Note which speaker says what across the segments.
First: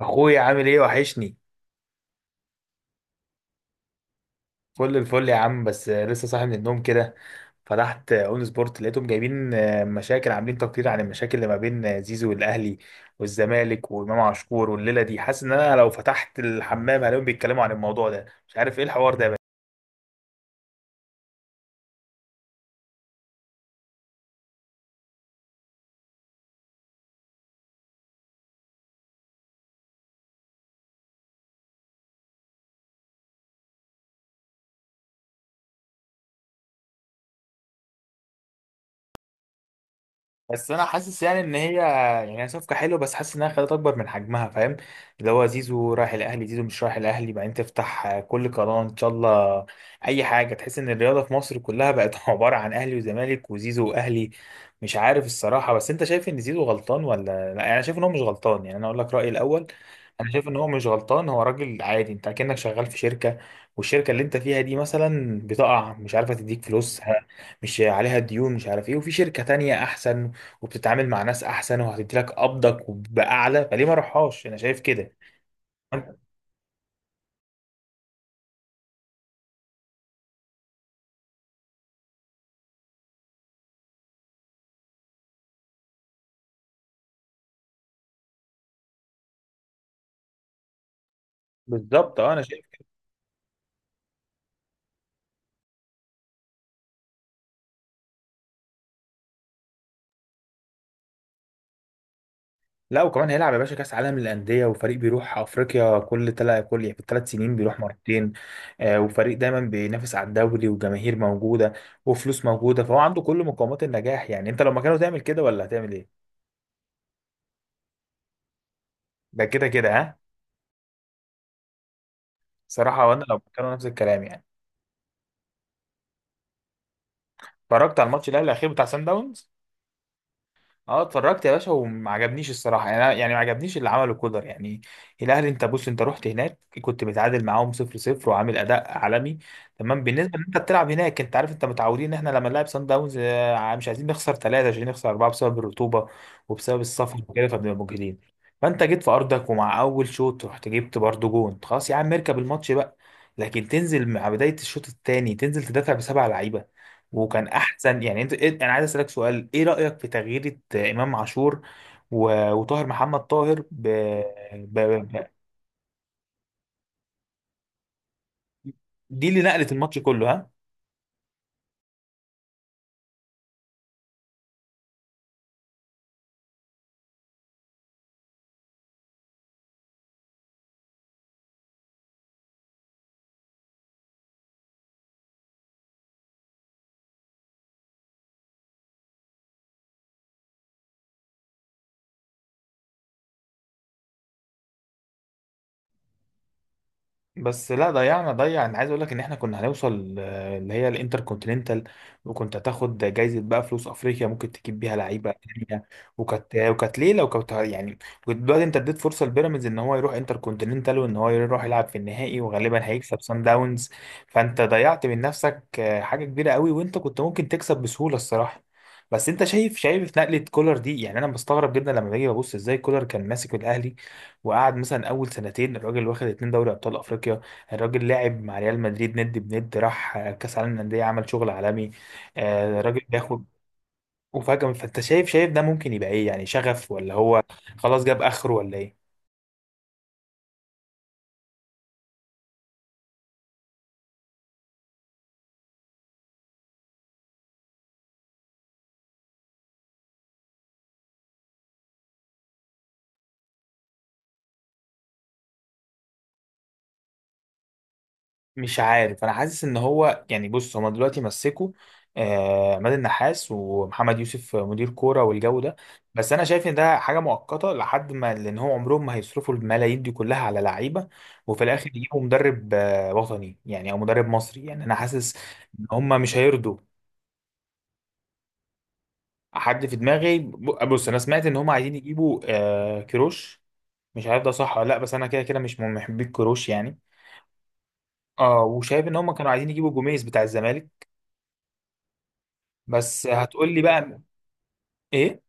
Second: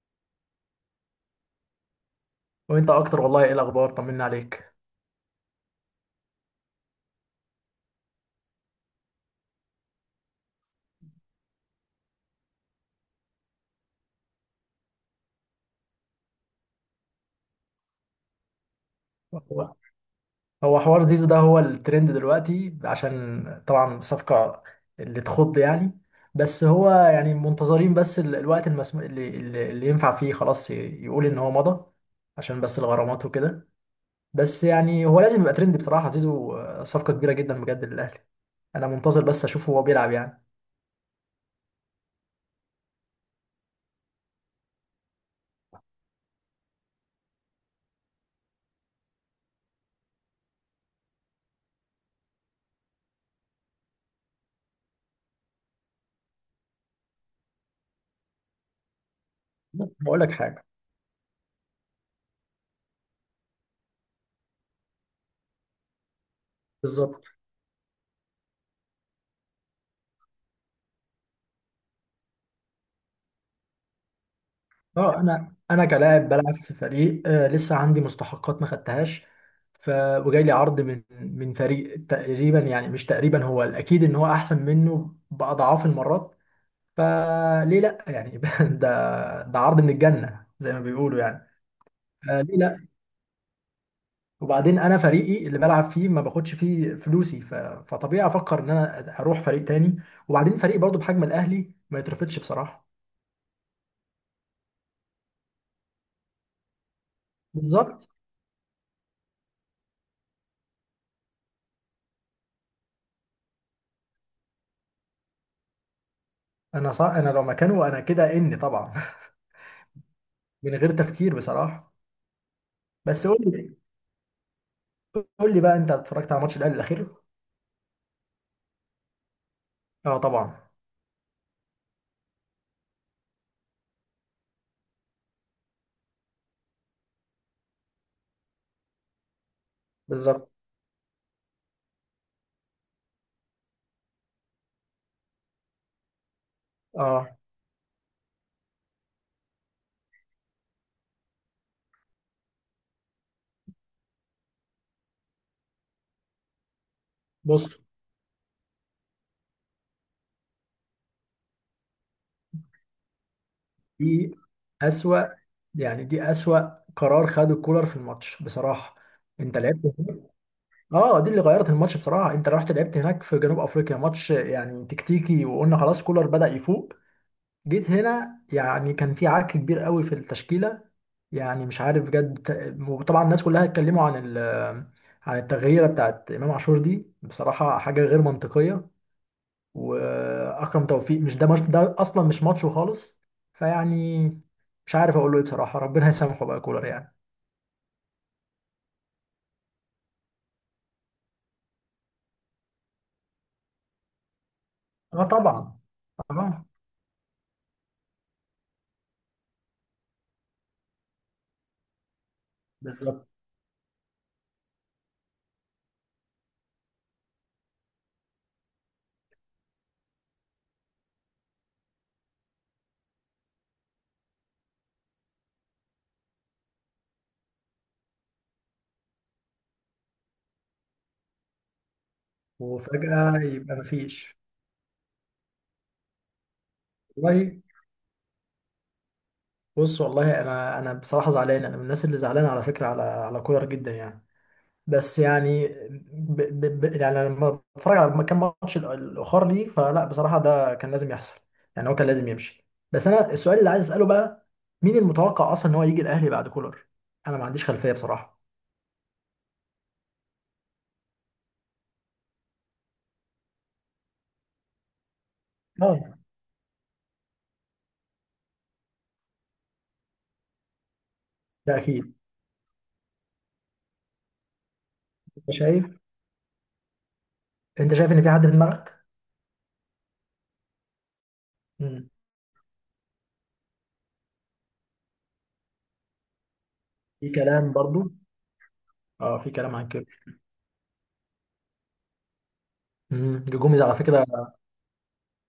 Speaker 1: اخويا عامل ايه؟ وحشني.
Speaker 2: وانت اكتر، والله ايه الاخبار؟ طمنا عليك.
Speaker 1: فل الفل يا عم، بس لسه صاحي من النوم كده. فتحت اون سبورت لقيتهم جايبين مشاكل، عاملين تقرير عن المشاكل اللي ما بين زيزو والاهلي والزمالك وامام عاشور، والليله دي حاسس ان انا لو فتحت الحمام هلاقيهم بيتكلموا عن الموضوع ده، مش عارف ايه الحوار ده.
Speaker 2: هو هو حوار زيزو ده هو الترند دلوقتي عشان طبعا الصفقة اللي تخض يعني. بس هو يعني منتظرين بس الوقت المسمو اللي ينفع فيه خلاص، يقول ان هو مضى عشان بس الغرامات وكده. بس يعني هو لازم يبقى ترند بصراحة زيزو، آه، صفقة كبيرة جدا بجد للاهلي. انا منتظر بس اشوفه هو بيلعب يعني.
Speaker 1: بس انا حاسس يعني ان هي صفقه حلوه، بس حاسس انها خدت اكبر من حجمها، فاهم؟ اللي هو زيزو رايح الاهلي، زيزو مش رايح الاهلي، بعدين تفتح كل قناه ان شاء الله اي حاجه، تحس ان الرياضه في مصر كلها بقت عباره عن اهلي وزمالك وزيزو واهلي، مش عارف الصراحه. بس انت شايف ان زيزو غلطان ولا؟ لا يعني انا شايف ان هو مش غلطان، يعني انا اقول لك رايي الاول.
Speaker 2: هقول
Speaker 1: انا
Speaker 2: لك
Speaker 1: شايف ان
Speaker 2: حاجة.
Speaker 1: هو مش غلطان، هو راجل عادي. انت كأنك شغال في شركه، والشركه اللي انت فيها دي مثلا بتقع، مش عارفه تديك فلوس،
Speaker 2: بالظبط.
Speaker 1: مش عليها ديون، مش عارف ايه، وفي شركة تانية احسن وبتتعامل مع ناس احسن وهتدي لك قبضك باعلى، فليه ما اروحهاش؟ انا شايف كده.
Speaker 2: اه، انا
Speaker 1: أنا-
Speaker 2: كلاعب بلعب في فريق، آه لسه عندي مستحقات ما خدتهاش، ف وجاي لي عرض من فريق تقريبا يعني، مش تقريبا هو الاكيد ان هو احسن منه باضعاف المرات. فليه لا يعني ده، ده عرض من الجنة زي ما بيقولوا يعني.
Speaker 1: بالظبط، اه
Speaker 2: آه
Speaker 1: انا
Speaker 2: ليه
Speaker 1: شايف كده.
Speaker 2: لا. وبعدين انا فريقي اللي بلعب فيه ما باخدش فيه فلوسي، فطبيعي افكر ان انا اروح فريق تاني. وبعدين فريق برضه بحجم الاهلي ما يترفضش بصراحة.
Speaker 1: لا وكمان هيلعب يا باشا كاس عالم للانديه، وفريق بيروح افريقيا كل تلا كل يعني في الثلاث سنين بيروح
Speaker 2: بالظبط.
Speaker 1: مرتين. آه، وفريق دايما بينافس على الدوري، وجماهير موجوده وفلوس موجوده، فهو عنده كل مقومات النجاح. يعني انت لو مكانه تعمل كده ولا هتعمل ايه؟
Speaker 2: انا صح، انا لو مكانه انا كده اني طبعا،
Speaker 1: ده كده كده، ها.
Speaker 2: من غير تفكير بصراحه.
Speaker 1: صراحه، وانا
Speaker 2: بس
Speaker 1: لو
Speaker 2: قول
Speaker 1: مكانه
Speaker 2: لي،
Speaker 1: نفس الكلام يعني.
Speaker 2: قول لي بقى، انت اتفرجت على ماتش الاهلي الاخير؟
Speaker 1: اتفرجت على الماتش الاهلي الاخير بتاع سان داونز.
Speaker 2: اه طبعا.
Speaker 1: اه اتفرجت يا باشا، وما عجبنيش الصراحه، يعني ما عجبنيش اللي عمله كولر يعني. الاهلي، انت بص، انت رحت هناك كنت متعادل معاهم 0-0 وعامل اداء عالمي تمام، بالنسبه ان
Speaker 2: بالظبط.
Speaker 1: انت بتلعب هناك. انت عارف انت متعودين ان احنا لما نلعب سان داونز مش عايزين نخسر ثلاثه عشان نخسر اربعه بسبب الرطوبه وبسبب السفر
Speaker 2: اه
Speaker 1: وكده، فبنبقى مجهدين. فانت جيت في ارضك ومع اول شوط رحت جبت برضه جون، خلاص يا عم اركب الماتش بقى، لكن تنزل مع بدايه الشوط الثاني تنزل تدافع بسبع لعيبه، وكان
Speaker 2: بص،
Speaker 1: احسن يعني. انت انا عايز اسالك سؤال، ايه رايك في تغيير امام عاشور و- وطاهر محمد طاهر
Speaker 2: دي
Speaker 1: ب...
Speaker 2: اسوأ،
Speaker 1: ب...
Speaker 2: يعني دي اسوأ قرار خده كولر في الماتش بصراحه.
Speaker 1: دي اللي
Speaker 2: انت
Speaker 1: نقلت
Speaker 2: لعبت
Speaker 1: الماتش
Speaker 2: هناك.
Speaker 1: كله، ها.
Speaker 2: اه دي اللي غيرت الماتش بصراحه. انت رحت لعبت هناك في جنوب افريقيا ماتش يعني تكتيكي، وقلنا خلاص كولر بدأ يفوق. جيت هنا يعني كان في عك كبير قوي في التشكيله. يعني مش عارف بجد، وطبعا الناس كلها اتكلموا عن عن التغييره بتاعت امام عاشور دي، بصراحه حاجه غير منطقيه. واكرم توفيق مش ده، مش ده اصلا مش ماتشه خالص. فيعني مش عارف اقول له ايه بصراحه، ربنا يسامحه بقى كولر يعني.
Speaker 1: بس لا، ضيعنا ضيع، انا عايز اقول لك ان احنا كنا هنوصل اللي هي الانتر كونتيننتال، وكنت هتاخد جايزه بقى فلوس افريقيا ممكن تجيب بيها
Speaker 2: اه
Speaker 1: لعيبه
Speaker 2: طبعا.
Speaker 1: تانيه. وكانت
Speaker 2: اه
Speaker 1: وكانت ليله وكانت يعني وكنت دلوقتي انت اديت فرصه لبيراميدز ان هو يروح انتر كونتيننتال وان هو يروح يلعب في النهائي وغالبا هيكسب
Speaker 2: بالظبط.
Speaker 1: سان داونز. فانت ضيعت من نفسك حاجه كبيره قوي، وانت كنت ممكن تكسب بسهوله الصراحه. بس انت شايف نقله كولر دي؟ يعني انا بستغرب جدا لما باجي ببص ازاي كولر كان ماسك الاهلي، وقعد مثلا اول سنتين الراجل، واخد اتنين دوري ابطال افريقيا. الراجل لعب مع ريال مدريد ند بند، راح كاس عالم للانديه، عمل شغل عالمي. الراجل
Speaker 2: وفجاه
Speaker 1: بياخد،
Speaker 2: يبقى مفيش.
Speaker 1: وفجأة فانت شايف ده ممكن يبقى ايه؟ يعني شغف ولا هو
Speaker 2: والله
Speaker 1: خلاص جاب اخره ولا ايه؟
Speaker 2: بص، والله انا بصراحه زعلان، انا من الناس اللي زعلانه على فكره على كولر جدا يعني. بس يعني يعني لما بتفرج على كام ماتش الاخر ليه، فلا بصراحه ده كان لازم يحصل. يعني هو كان لازم يمشي. بس انا السؤال اللي عايز اساله بقى، مين المتوقع اصلا ان هو يجي الاهلي بعد كولر؟ انا ما عنديش خلفيه بصراحه.
Speaker 1: مش عارف. انا حاسس ان هو يعني بص، هما دلوقتي مسكوا عماد النحاس ومحمد يوسف مدير كوره والجو ده،
Speaker 2: اه
Speaker 1: بس انا شايف ان ده حاجه مؤقته لحد ما، لان هو عمرهم ما هيصرفوا الملايين دي كلها على لعيبه وفي
Speaker 2: ده
Speaker 1: الاخر
Speaker 2: اكيد.
Speaker 1: يجيبوا مدرب وطني يعني او مدرب مصري، يعني انا حاسس
Speaker 2: انت
Speaker 1: ان
Speaker 2: شايف،
Speaker 1: هما مش هيرضوا.
Speaker 2: انت شايف ان في حد في دماغك؟
Speaker 1: حد في دماغي، بص انا سمعت ان هما عايزين
Speaker 2: امم.
Speaker 1: يجيبوا كيروش. مش عارف ده صح ولا لا، بس انا كده كده مش من محبي كيروش يعني.
Speaker 2: في كلام برضو.
Speaker 1: اه، وشايف ان هما
Speaker 2: اه
Speaker 1: كانوا
Speaker 2: في
Speaker 1: عايزين
Speaker 2: كلام عن
Speaker 1: يجيبوا
Speaker 2: كده.
Speaker 1: جوميز بتاع الزمالك، بس هتقول لي
Speaker 2: جوميز على
Speaker 1: بقى
Speaker 2: فكره،
Speaker 1: ايه؟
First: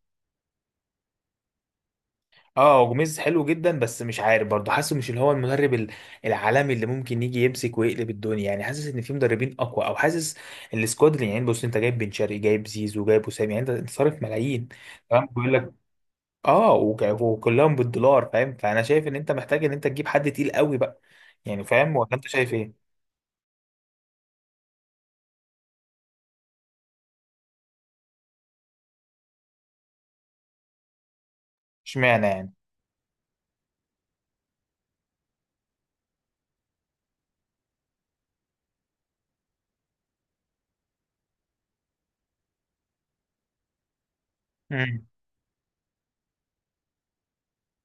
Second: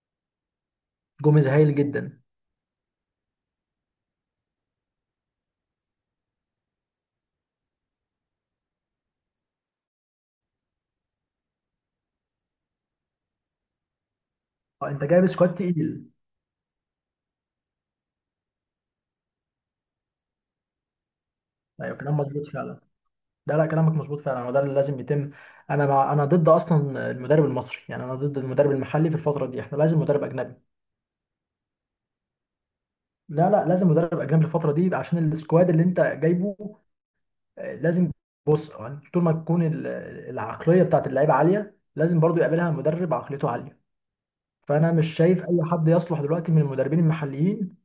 Speaker 2: جوميز هايل جدا.
Speaker 1: اه جوميز حلو جدا، بس مش عارف برضه حاسه، مش اللي هو المدرب العالمي اللي ممكن يجي يمسك ويقلب الدنيا يعني، حاسس ان في مدربين اقوى، او حاسس السكواد اللي يعني، بص انت جايب بن شرقي، جايب زيزو، جايب وسام، يعني انت صارف ملايين
Speaker 2: اه انت
Speaker 1: تمام،
Speaker 2: جايب
Speaker 1: بيقول
Speaker 2: سكواد
Speaker 1: لك
Speaker 2: تقيل.
Speaker 1: اه، وك- وكلهم بالدولار، فاهم؟ فانا شايف ان انت محتاج ان انت تجيب حد تقيل قوي بقى، يعني فاهم
Speaker 2: ايوه
Speaker 1: ولا
Speaker 2: كلام
Speaker 1: انت
Speaker 2: مظبوط
Speaker 1: شايف
Speaker 2: فعلا.
Speaker 1: ايه؟
Speaker 2: ده لا كلامك مظبوط فعلا وده اللي لازم يتم. انا مع، انا ضد اصلا المدرب المصري، يعني انا ضد المدرب المحلي في الفتره دي، احنا لازم مدرب اجنبي.
Speaker 1: اشمعنى؟
Speaker 2: لا لا لازم مدرب اجنبي الفتره دي عشان السكواد اللي انت جايبه، آه، لازم. بص يعني طول ما تكون العقليه بتاعت اللعيبه عاليه، لازم برضو يقابلها مدرب عقليته عاليه. فانا
Speaker 1: يعني،
Speaker 2: مش شايف اي حد يصلح دلوقتي من المدربين المحليين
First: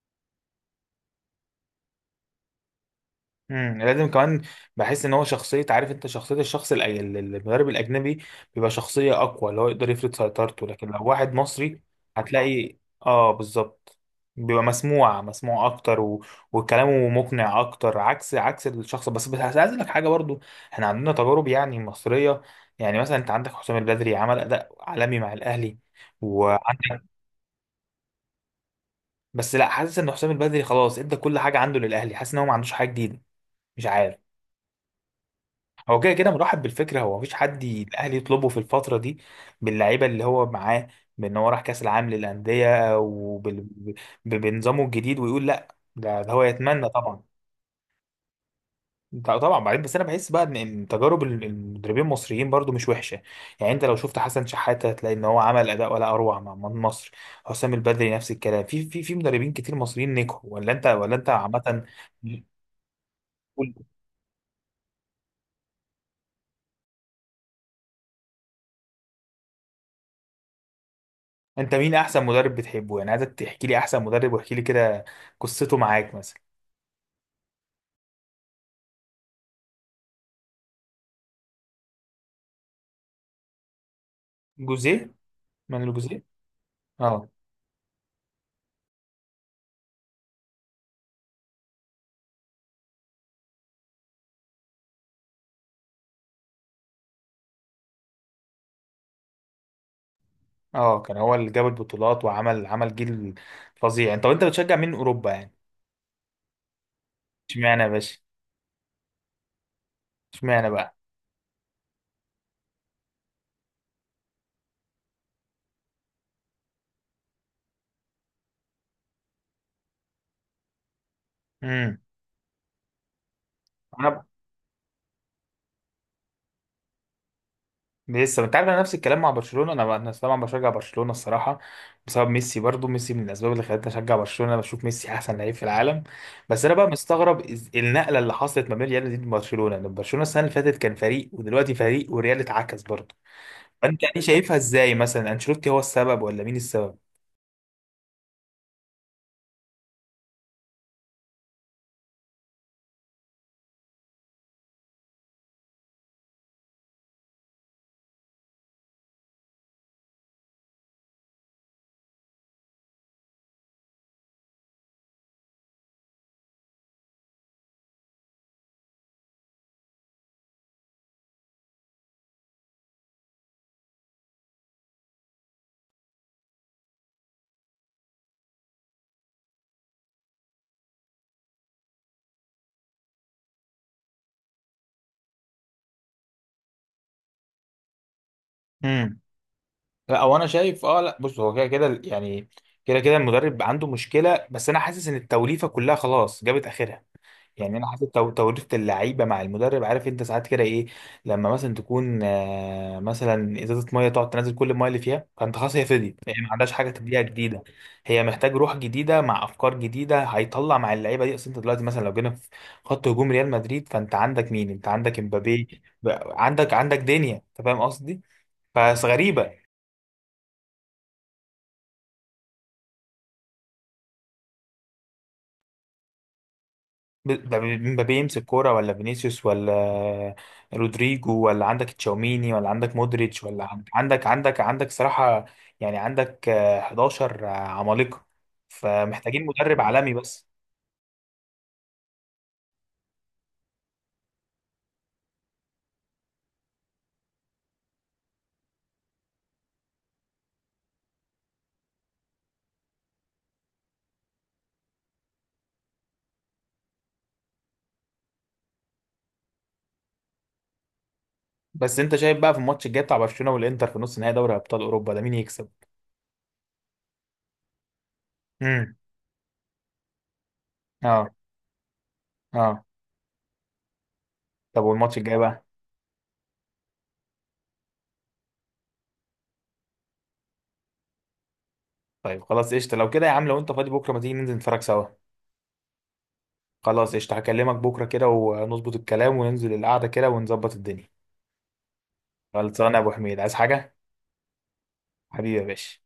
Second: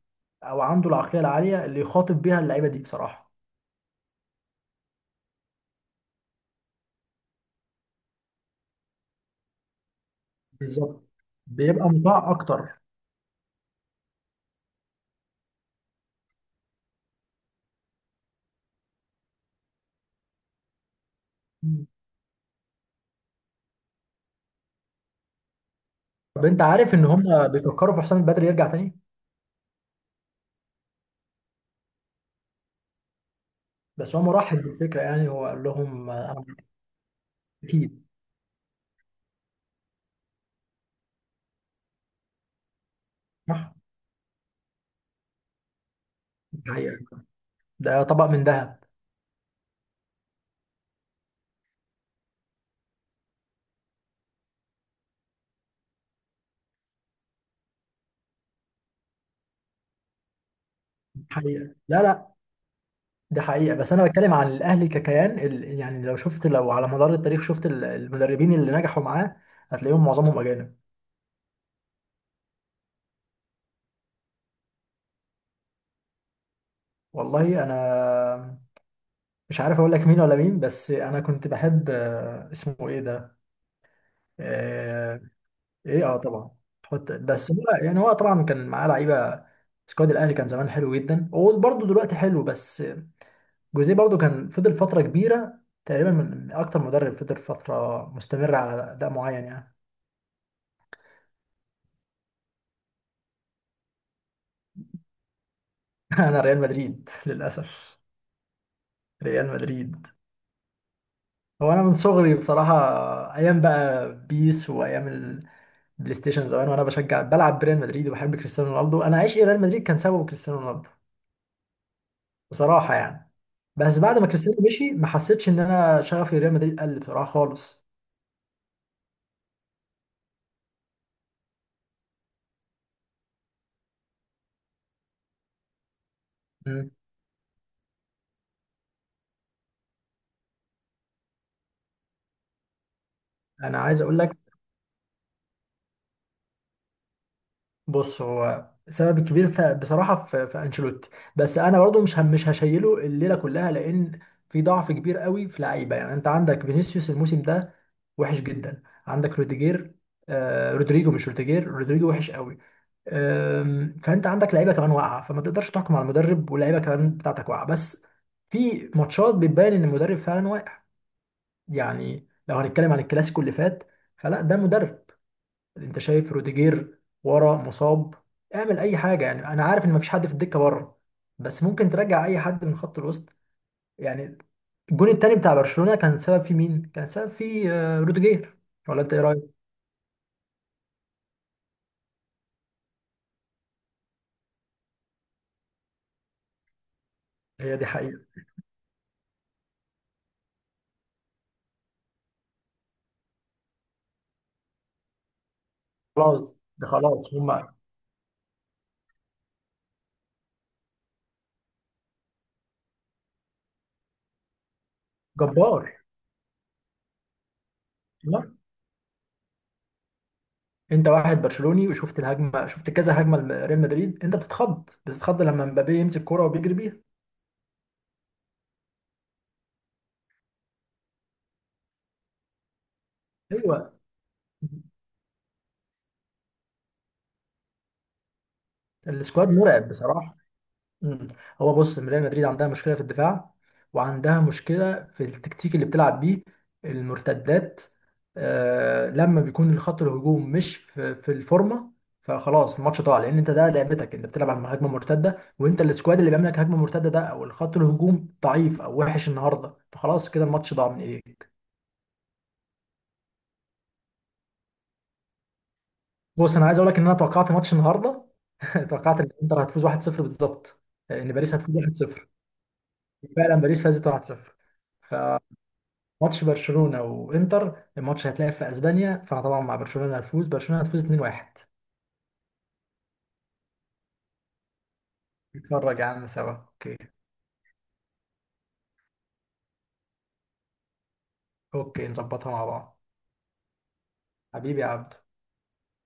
Speaker 2: او عنده العقليه العاليه اللي يخاطب بيها اللعيبه دي بصراحه.
Speaker 1: لازم كمان. بحس ان هو شخصيه، عارف انت، شخصيه الشخص المدرب الاجنبي بيبقى شخصيه اقوى، اللي هو يقدر يفرض سيطرته، لكن لو
Speaker 2: بالظبط.
Speaker 1: واحد مصري
Speaker 2: بيبقى مطاع
Speaker 1: هتلاقي
Speaker 2: اكتر.
Speaker 1: اه بالظبط، بيبقى مسموع اكتر و... وكلامه مقنع اكتر، عكس الشخص. بس عايز اقول لك حاجه برضو، احنا عندنا تجارب يعني
Speaker 2: مم.
Speaker 1: مصريه. يعني مثلا انت عندك حسام البدري عمل اداء عالمي مع الاهلي،
Speaker 2: طب انت عارف
Speaker 1: وعندك،
Speaker 2: ان هم بيفكروا في حسام البدري يرجع تاني؟
Speaker 1: بس لا حاسس ان حسام البدري خلاص ادى كل حاجه عنده للاهلي، حاسس ان هو ما عندوش حاجه جديده، مش
Speaker 2: بس
Speaker 1: عارف.
Speaker 2: هو مرحب بالفكرة يعني، هو قال
Speaker 1: هو
Speaker 2: لهم
Speaker 1: كده كده
Speaker 2: آه، أنا
Speaker 1: مرحب بالفكره، هو مفيش حد
Speaker 2: أكيد.
Speaker 1: الاهلي يطلبه في الفتره دي باللعيبه اللي هو معاه، بان هو راح كاس العالم للانديه
Speaker 2: صح.
Speaker 1: بنظامه الجديد، ويقول لا ده، ده هو
Speaker 2: دي
Speaker 1: يتمنى طبعا.
Speaker 2: حقيقة. ده طبق من ذهب.
Speaker 1: طبعا. بعدين بس انا بحس بقى ان تجارب المدربين المصريين برضو مش وحشه، يعني انت لو شفت حسن شحاته هتلاقي ان هو عمل اداء ولا اروع مع مصر حسام البدري نفس الكلام، في مدربين كتير مصريين نجحوا، ولا انت
Speaker 2: دي حقيقة،
Speaker 1: عامه
Speaker 2: لا لا ده حقيقة. بس أنا بتكلم عن الأهلي ككيان، يعني لو شفت، لو على مدار التاريخ شفت المدربين اللي نجحوا معاه، هتلاقيهم معظمهم أجانب.
Speaker 1: انت مين احسن مدرب بتحبه؟ يعني عايزك تحكي لي احسن مدرب، واحكي لي كده قصته معاك مثلا.
Speaker 2: والله أنا مش عارف أقول لك مين ولا مين، بس أنا كنت بحب آه، اسمه إيه ده،
Speaker 1: جوزيه،
Speaker 2: آه،
Speaker 1: مانويل
Speaker 2: إيه أه
Speaker 1: جوزيه.
Speaker 2: طبعا. حط
Speaker 1: اه.
Speaker 2: بس هو يعني، هو طبعا كان معاه لعيبة، سكواد الأهلي كان زمان حلو جدا وبرضه دلوقتي حلو. بس جوزيه برضو كان فضل فترة كبيرة، تقريبا من أكتر مدرب فضل فترة مستمرة على أداء معين يعني.
Speaker 1: اه كان هو اللي جاب البطولات وعمل عمل جيل فظيع. انت وانت بتشجع مين اوروبا يعني؟
Speaker 2: أنا ريال مدريد
Speaker 1: اشمعنى يا
Speaker 2: للأسف.
Speaker 1: باشا؟
Speaker 2: ريال مدريد.
Speaker 1: اشمعنى بقى؟
Speaker 2: هو أنا من صغري بصراحة، أيام بقى بيس وأيام البلاي ستيشن زمان، وأنا بشجع بلعب بريال مدريد وبحب كريستيانو رونالدو. أنا عشق ريال مدريد كان سببه كريستيانو رونالدو
Speaker 1: امم،
Speaker 2: بصراحة يعني. بس بعد
Speaker 1: انا
Speaker 2: ما كريستيانو مشي ما حسيتش إن أنا شغفي ريال مدريد قل بصراحة خالص.
Speaker 1: لسه، انت عارف، انا نفس الكلام مع برشلونه، انا طبعا بشجع برشلونه الصراحه بسبب ميسي، برضو ميسي من الاسباب اللي خلتني اشجع برشلونه، انا بشوف ميسي احسن لعيب في العالم. بس انا بقى
Speaker 2: مم.
Speaker 1: مستغرب النقله اللي حصلت ما بين ريال مدريد وبرشلونه، لان برشلونه السنه اللي فاتت كان فريق ودلوقتي فريق، والريال اتعكس برضو.
Speaker 2: أنا
Speaker 1: فانت
Speaker 2: عايز أقول
Speaker 1: دي
Speaker 2: لك.
Speaker 1: شايفها ازاي؟ مثلا انشيلوتي هو السبب ولا مين السبب؟
Speaker 2: بص هو سبب كبير، بصراحه في انشيلوتي. بس انا برضو مش، هم مش هشيله الليله كلها، لان في ضعف كبير قوي في لعيبه. يعني انت عندك فينيسيوس الموسم ده وحش جدا، عندك روديجير، آه رودريجو مش روديجير، رودريجو وحش قوي. آم، فانت عندك لعيبه كمان واقعه، فما تقدرش تحكم على المدرب واللعيبه كمان بتاعتك واقعه. بس في ماتشات بتبين ان المدرب فعلا واقع. يعني لو هنتكلم عن الكلاسيكو اللي فات، فلا ده مدرب. انت شايف روديجير ورا مصاب، اعمل اي حاجه يعني. انا عارف ان مفيش حد في الدكه بره، بس ممكن ترجع اي حد من خط الوسط يعني. الجون التاني بتاع برشلونه كان سبب فيه مين؟ كان سبب فيه آه، روديجير. ولا انت
Speaker 1: امم.
Speaker 2: ايه رايك؟
Speaker 1: لا هو انا شايف، اه لا بص هو كده كده يعني، كده كده المدرب عنده مشكله، بس انا حاسس ان التوليفه كلها خلاص جابت اخرها، يعني
Speaker 2: هي دي
Speaker 1: انا حاسس
Speaker 2: حقيقه.
Speaker 1: توريث اللعيبه مع المدرب، عارف انت ساعات كده ايه، لما مثلا تكون مثلا ازازه ميه، تقعد تنزل كل الميه اللي فيها، فانت خلاص هي فضيت، هي ما
Speaker 2: خلاص
Speaker 1: عندهاش
Speaker 2: ده
Speaker 1: حاجه تديها
Speaker 2: خلاص
Speaker 1: جديده،
Speaker 2: هما.
Speaker 1: هي محتاج روح جديده مع افكار جديده هيطلع مع اللعيبه دي، اصل انت دلوقتي مثلا لو جينا في خط هجوم ريال مدريد، فانت عندك مين؟ انت عندك امبابي،
Speaker 2: جبار.
Speaker 1: عندك دنيا، انت فاهم قصدي؟
Speaker 2: تمام؟
Speaker 1: فغريبه.
Speaker 2: انت واحد برشلوني وشفت الهجمه، شفت كذا هجمه لريال مدريد، انت بتتخض، بتتخض لما مبابي يمسك كرة وبيجري بيها.
Speaker 1: مبابي يمسك كورة، ولا فينيسيوس، ولا رودريجو، ولا عندك تشاوميني، ولا عندك مودريتش، ولا
Speaker 2: ايوه.
Speaker 1: عندك صراحة يعني، عندك 11 عمالقة، فمحتاجين
Speaker 2: السكواد
Speaker 1: مدرب
Speaker 2: مرعب
Speaker 1: عالمي
Speaker 2: بصراحه.
Speaker 1: بس.
Speaker 2: مم. هو بص ريال مدريد عندها مشكله في الدفاع، وعندها مشكله في التكتيك اللي بتلعب بيه، المرتدات. آه لما بيكون الخط الهجوم مش في الفورمه، فخلاص الماتش ضاع، لان انت ده لعبتك، انت بتلعب على هجمه مرتده. وانت السكواد اللي بيعمل لك هجمه مرتده ده، او الخط الهجوم ضعيف او وحش النهارده، فخلاص كده الماتش ضاع من ايديك.
Speaker 1: بس انت شايف بقى في الماتش الجاي بتاع برشلونة والانتر في نص نهائي دوري ابطال اوروبا ده مين يكسب؟
Speaker 2: بص انا عايز اقول لك ان انا توقعت ماتش النهارده.
Speaker 1: امم،
Speaker 2: توقعت ان انتر هتفوز 1-0 بالظبط.
Speaker 1: اه.
Speaker 2: ان باريس هتفوز 1-0.
Speaker 1: اه.
Speaker 2: فعلا باريس فازت 1-0.
Speaker 1: طب والماتش الجاي بقى؟
Speaker 2: ماتش برشلونة وانتر، الماتش هيتلعب في اسبانيا، فانا طبعا مع برشلونة، هتفوز برشلونة، هتفوز 2-1.
Speaker 1: طيب خلاص قشطة لو كده يا عم، لو انت فاضي بكرة ما تيجي ننزل نتفرج سوا.
Speaker 2: نتفرج يا عم سوا اوكي.
Speaker 1: خلاص قشطة، هكلمك بكرة كده ونظبط الكلام وننزل القعدة كده ونظبط الدنيا.
Speaker 2: اوكي نظبطها مع
Speaker 1: خلصانة
Speaker 2: بعض.
Speaker 1: يا ابو حميد، عايز حاجة؟
Speaker 2: حبيبي يا عبد.
Speaker 1: حبيبي يا باشا.